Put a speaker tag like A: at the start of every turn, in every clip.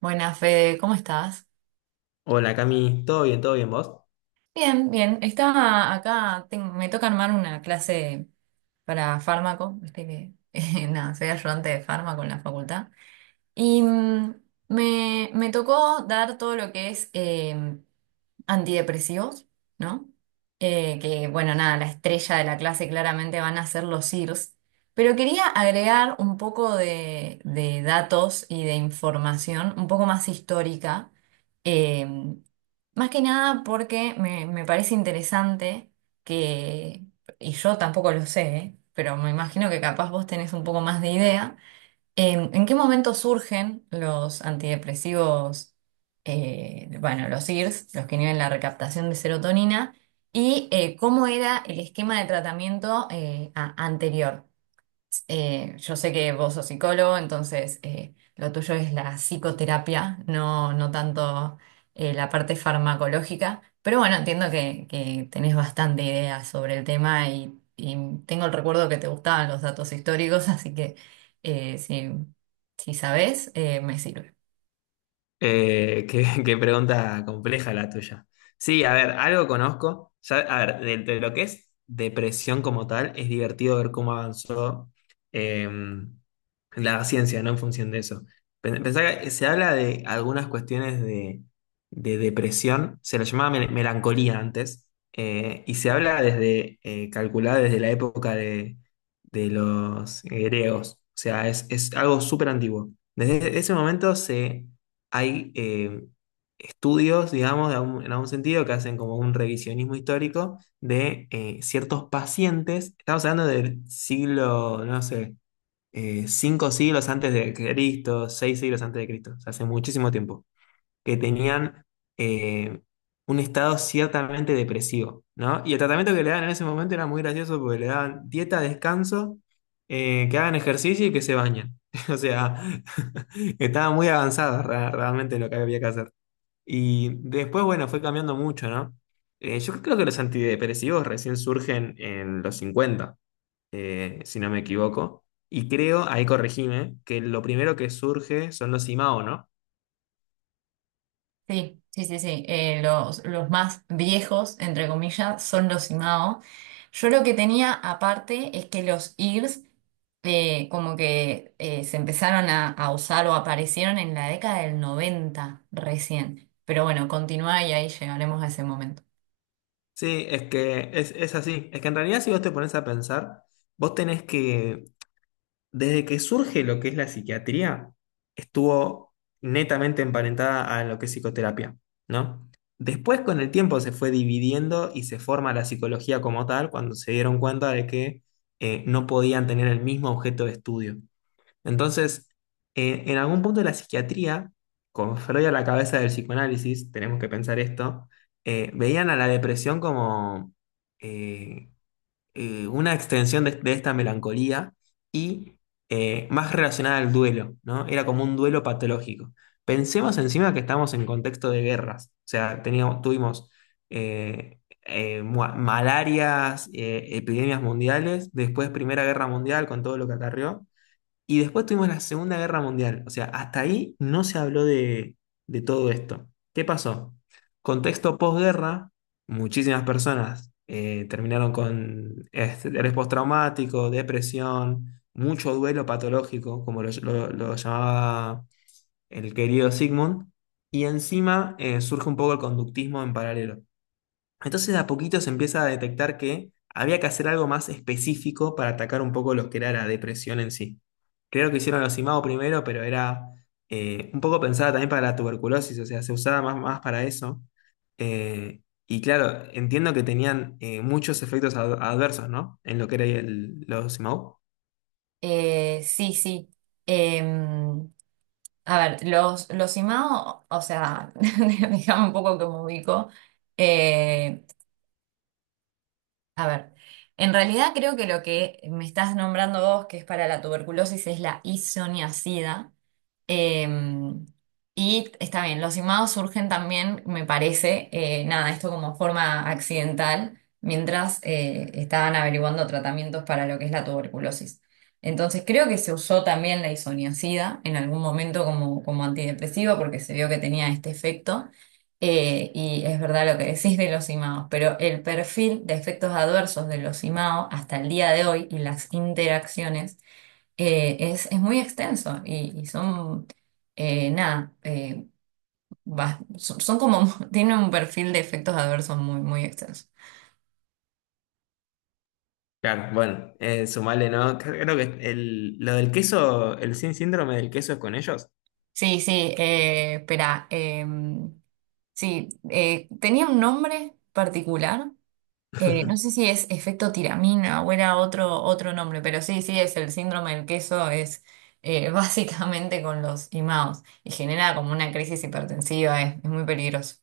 A: Buenas, Fede, ¿cómo estás?
B: Hola Cami, ¿todo bien? ¿Todo bien vos?
A: Bien, bien. Estaba acá, me toca armar una clase para fármaco, viste que nada, soy ayudante de fármaco en la facultad. Y mm, me tocó dar todo lo que es antidepresivos, ¿no? Que bueno, nada, la estrella de la clase claramente van a ser los IRS. Pero quería agregar un poco de datos y de información un poco más histórica, eh, más que nada porque me parece interesante que, y yo tampoco lo sé, ¿eh? Pero me imagino que capaz vos tenés un poco más de idea. ¿En qué momento surgen los antidepresivos, bueno, los IRS, los que inhiben la recaptación de serotonina? ¿Y cómo era el esquema de tratamiento anterior? Yo sé que vos sos psicólogo, entonces lo tuyo es la psicoterapia, no, no tanto la parte farmacológica, pero bueno, entiendo que tenés bastante idea sobre el tema y tengo el recuerdo que te gustaban los datos históricos, así que eh, si, si sabés, me sirve.
B: Qué, qué pregunta compleja la tuya. Sí, a ver, algo conozco. A ver, de lo que es depresión como tal, es divertido ver cómo avanzó eh, la ciencia, ¿no? En función de eso. Pensá que se habla de algunas cuestiones de depresión, se la llamaba melancolía antes, y se habla desde, calculada desde la época de los griegos. O sea, es algo súper antiguo. Desde ese momento se hay estudios, digamos, en algún sentido, que hacen como un revisionismo histórico de ciertos pacientes. Estamos hablando del siglo, no sé, cinco siglos antes de Cristo, seis siglos antes de Cristo, o sea, hace muchísimo tiempo que tenían eh, un estado ciertamente depresivo, ¿no? Y el tratamiento que le daban en ese momento era muy gracioso porque le daban dieta, descanso, que hagan ejercicio y que se bañen. O sea, estaba muy avanzado realmente lo que había que hacer. Y después, bueno, fue cambiando mucho, ¿no? Yo creo que los antidepresivos recién surgen en los 50, si no me equivoco. Y creo, ahí corregime, que lo primero que surge son los IMAO, ¿no?
A: Sí, sí, sí, sí. Los más viejos, entre comillas, son los IMAO. Yo lo que tenía aparte es que los IRS como que se empezaron a usar o aparecieron en la década del 90 recién. Pero bueno, continúa y ahí llegaremos a ese momento.
B: Sí, es que es así. Es que en realidad si vos te pones a pensar, vos tenés que, desde que surge lo que es la psiquiatría, estuvo netamente emparentada a lo que es psicoterapia, ¿no? Después con el tiempo se fue dividiendo y se forma la psicología como tal cuando se dieron cuenta de que no podían tener el mismo objeto de estudio. Entonces, en algún punto de la psiquiatría, con Freud a la cabeza del psicoanálisis, tenemos que pensar esto, veían a la depresión como eh, una extensión de esta melancolía y más relacionada al duelo, ¿no? Era como un duelo patológico. Pensemos encima que estamos en contexto de guerras, o sea, teníamos, tuvimos eh, malarias, epidemias mundiales, después Primera Guerra Mundial con todo lo que acarreó. Y después tuvimos la Segunda Guerra Mundial. O sea, hasta ahí no se habló de todo esto. ¿Qué pasó? Contexto posguerra, muchísimas personas terminaron con estrés postraumático, depresión, mucho duelo patológico, como lo llamaba el querido Sigmund. Y encima surge un poco el conductismo en paralelo. Entonces de a poquito se empieza a detectar que había que hacer algo más específico para atacar un poco lo que era la depresión en sí. Creo que hicieron los IMAO primero, pero era un poco pensada también para la tuberculosis, o sea, se usaba más, más para eso. Y claro, entiendo que tenían muchos efectos adversos, ¿no? En lo que era el, los IMAO.
A: Sí, sí. Em, a ver, los IMAO, o sea, déjame un poco que me ubico. eh, A ver, en realidad creo que lo que me estás nombrando vos, que es para la tuberculosis, es la isoniazida. Em, y está bien, los imados surgen también, me parece, nada, esto como forma accidental, mientras estaban averiguando tratamientos para lo que es la tuberculosis. Entonces creo que se usó también la isoniazida en algún momento como antidepresivo porque se vio que tenía este efecto. Y es verdad lo que decís de los IMAO, pero el perfil de efectos adversos de los IMAO hasta el día de hoy y las interacciones es muy extenso y son, nada, bas- son, son como, tienen un perfil de efectos adversos muy, muy extenso.
B: Claro, bueno, sumale, ¿no? Creo que el, lo del queso, el sin síndrome del queso es con ellos.
A: Sí, sí, espera, sí, tenía un nombre particular. No sé si es efecto tiramina o era otro nombre, pero sí, sí, es el síndrome del queso, es básicamente con los imaos y genera como una crisis hipertensiva, es muy peligroso.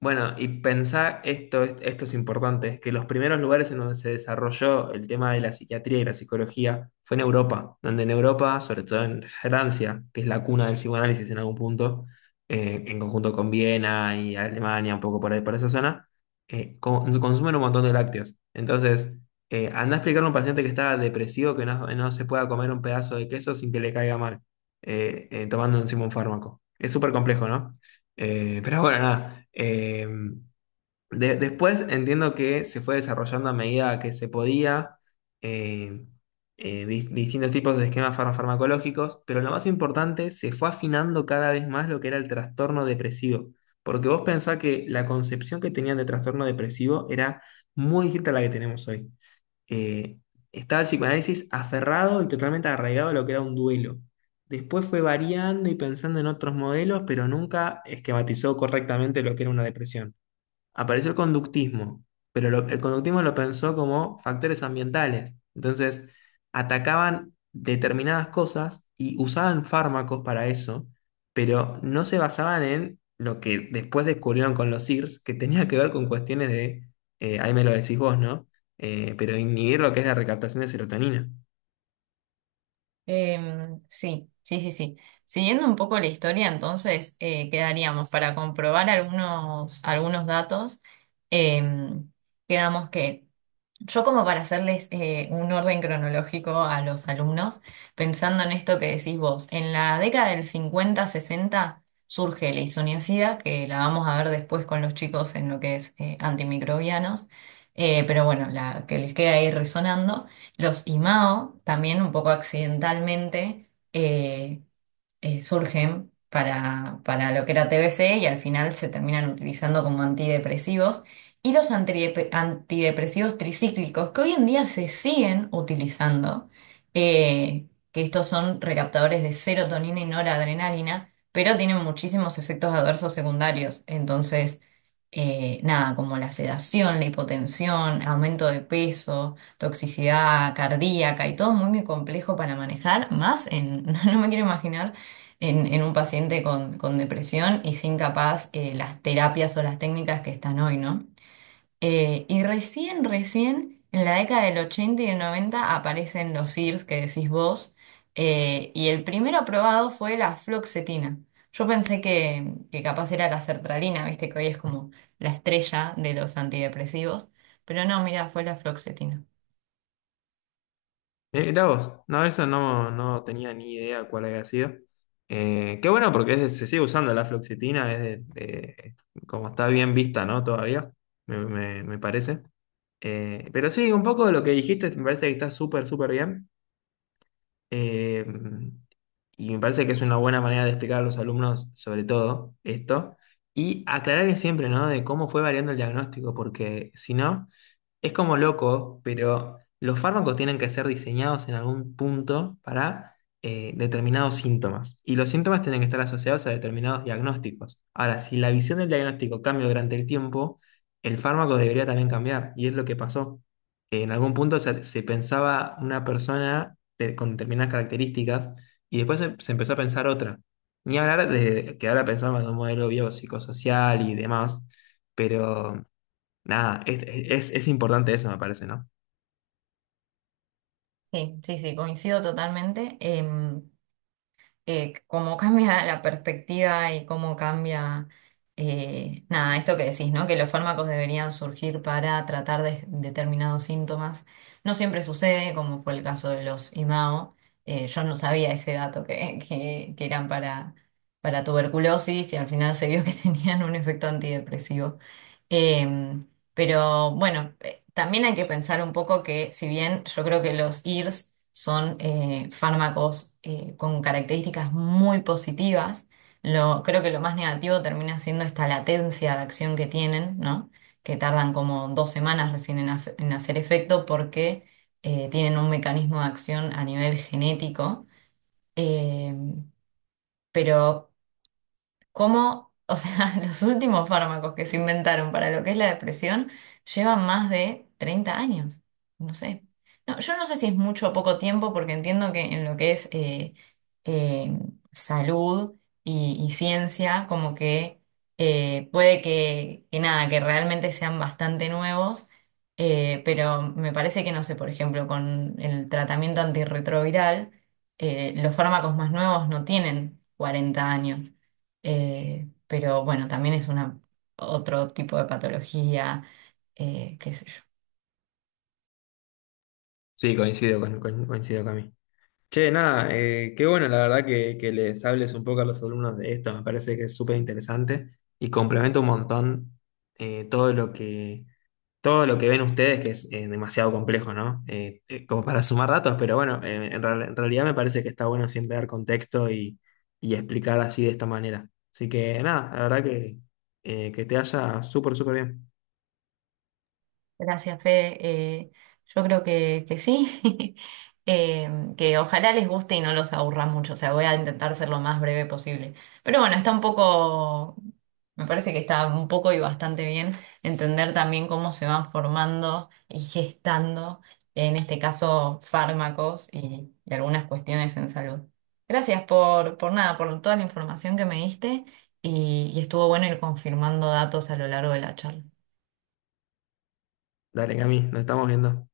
B: Bueno, y pensá, esto, esto es importante, que los primeros lugares en donde se desarrolló el tema de la psiquiatría y la psicología fue en Europa, donde en Europa, sobre todo en Francia, que es la cuna del psicoanálisis en algún punto, en conjunto con Viena y Alemania, un poco por ahí, por esa zona, consumen un montón de lácteos. Entonces, andá a explicarle a un paciente que está depresivo que no, no se pueda comer un pedazo de queso sin que le caiga mal, tomando encima un fármaco. Es súper complejo, ¿no? Pero bueno, nada. Después entiendo que se fue desarrollando a medida que se podía eh, distintos tipos de esquemas farmacológicos, pero lo más importante, se fue afinando cada vez más lo que era el trastorno depresivo. Porque vos pensás que la concepción que tenían de trastorno depresivo era muy distinta a la que tenemos hoy. eh, estaba el psicoanálisis aferrado y totalmente arraigado a lo que era un duelo. Después fue variando y pensando en otros modelos, pero nunca esquematizó correctamente lo que era una depresión. Apareció el conductismo, pero el conductismo lo pensó como factores ambientales. Entonces, atacaban determinadas cosas y usaban fármacos para eso, pero no se basaban en lo que después descubrieron con los SIRS, que tenía que ver con cuestiones de, ahí me lo decís vos, ¿no? Pero inhibir lo que es la recaptación de serotonina.
A: Sí, sí, sí, sí. Siguiendo un poco la historia, entonces quedaríamos para comprobar algunos datos, em, quedamos que... Yo como para hacerles un orden cronológico a los alumnos, pensando en esto que decís vos, en la década del 50-60 surge la isoniazida, que la vamos a ver después con los chicos en lo que es antimicrobianos, pero bueno, la que les queda ahí resonando. Los IMAO, también un poco accidentalmente, eh, surgen para lo que era TBC y al final se terminan utilizando como antidepresivos. Y los antidepresivos tricíclicos, que hoy en día se siguen utilizando, eh, que estos son recaptadores de serotonina y noradrenalina, pero tienen muchísimos efectos adversos secundarios. Entonces, nada, como la sedación, la hipotensión, aumento de peso toxicidad cardíaca y todo muy, muy complejo para manejar, más en, no me quiero imaginar en un paciente con depresión y sin capaz las terapias o las técnicas que están hoy, ¿no? Recién en la década del 80 y del 90 aparecen los SIRS que decís vos, y el primero aprobado fue la fluoxetina. Yo pensé que capaz era la sertralina, viste que hoy es como la estrella de los antidepresivos, pero no, mira, fue la fluoxetina.
B: Mira vos, no, eso no, no tenía ni idea cuál había sido. Qué bueno porque se sigue usando la fluoxetina, como está bien vista, ¿no? Todavía, me parece. Pero sí, un poco de lo que dijiste, me parece que está súper, súper bien. Eh, y me parece que es una buena manera de explicar a los alumnos, sobre todo, esto. Y aclarar siempre, ¿no? De cómo fue variando el diagnóstico, porque si no... Es como loco, pero los fármacos tienen que ser diseñados en algún punto para determinados síntomas. Y los síntomas tienen que estar asociados a determinados diagnósticos. Ahora, si la visión del diagnóstico cambia durante el tiempo, el fármaco debería también cambiar. Y es lo que pasó. En algún punto se, se pensaba una persona con determinadas características y después se, se empezó a pensar otra. Ni hablar de que ahora pensamos en un modelo biopsicosocial y demás, pero nada, es importante eso, me parece, ¿no?
A: Sí, sí, sí, coincido totalmente. Cómo cambia la perspectiva y cómo cambia, nada, esto que decís, ¿no? Que los fármacos deberían surgir para tratar de determinados síntomas. No siempre sucede, como fue el caso de los IMAO. Yo no sabía ese dato que eran para tuberculosis y al final se vio que tenían un efecto antidepresivo. Em, pero bueno. También hay que pensar un poco que, si bien yo creo que los IRS son fármacos con características muy positivas, creo que lo más negativo termina siendo esta latencia de acción que tienen, ¿no? Que tardan como dos semanas recién en hacer efecto porque tienen un mecanismo de acción a nivel genético. Eh, pero cómo, o sea, los últimos fármacos que se inventaron para lo que es la depresión llevan más de 30 años. No sé. No, yo no sé si es mucho o poco tiempo, porque entiendo que en lo que es eh, salud y ciencia, como que puede que nada, que realmente sean bastante nuevos. Pero me parece que, no sé, por ejemplo, con el tratamiento antirretroviral, los fármacos más nuevos no tienen 40 años. Pero bueno, también es una, otro tipo de patología, qué sé yo.
B: Sí, coincido con, coincido con mí. Che, nada, qué bueno, la verdad, que les hables un poco a los alumnos de esto, me parece que es súper interesante y complementa un montón eh, todo lo que, todo lo que ven ustedes, que es demasiado complejo, ¿no? Como para sumar datos, pero bueno, en realidad me parece que está bueno siempre dar contexto y explicar así de esta manera. Así que nada, la verdad que te haya súper, súper bien.
A: Gracias, Fede. Yo creo que sí. Eh, que ojalá les guste y no los aburra mucho. O sea, voy a intentar ser lo más breve posible. Pero bueno, está un poco, me parece que está un poco y bastante bien entender también cómo se van formando y gestando, en este caso, fármacos y algunas cuestiones en salud. Gracias por nada, por toda la información que me diste y estuvo bueno ir confirmando datos a lo largo de la charla.
B: Dale, Cami, nos estamos viendo.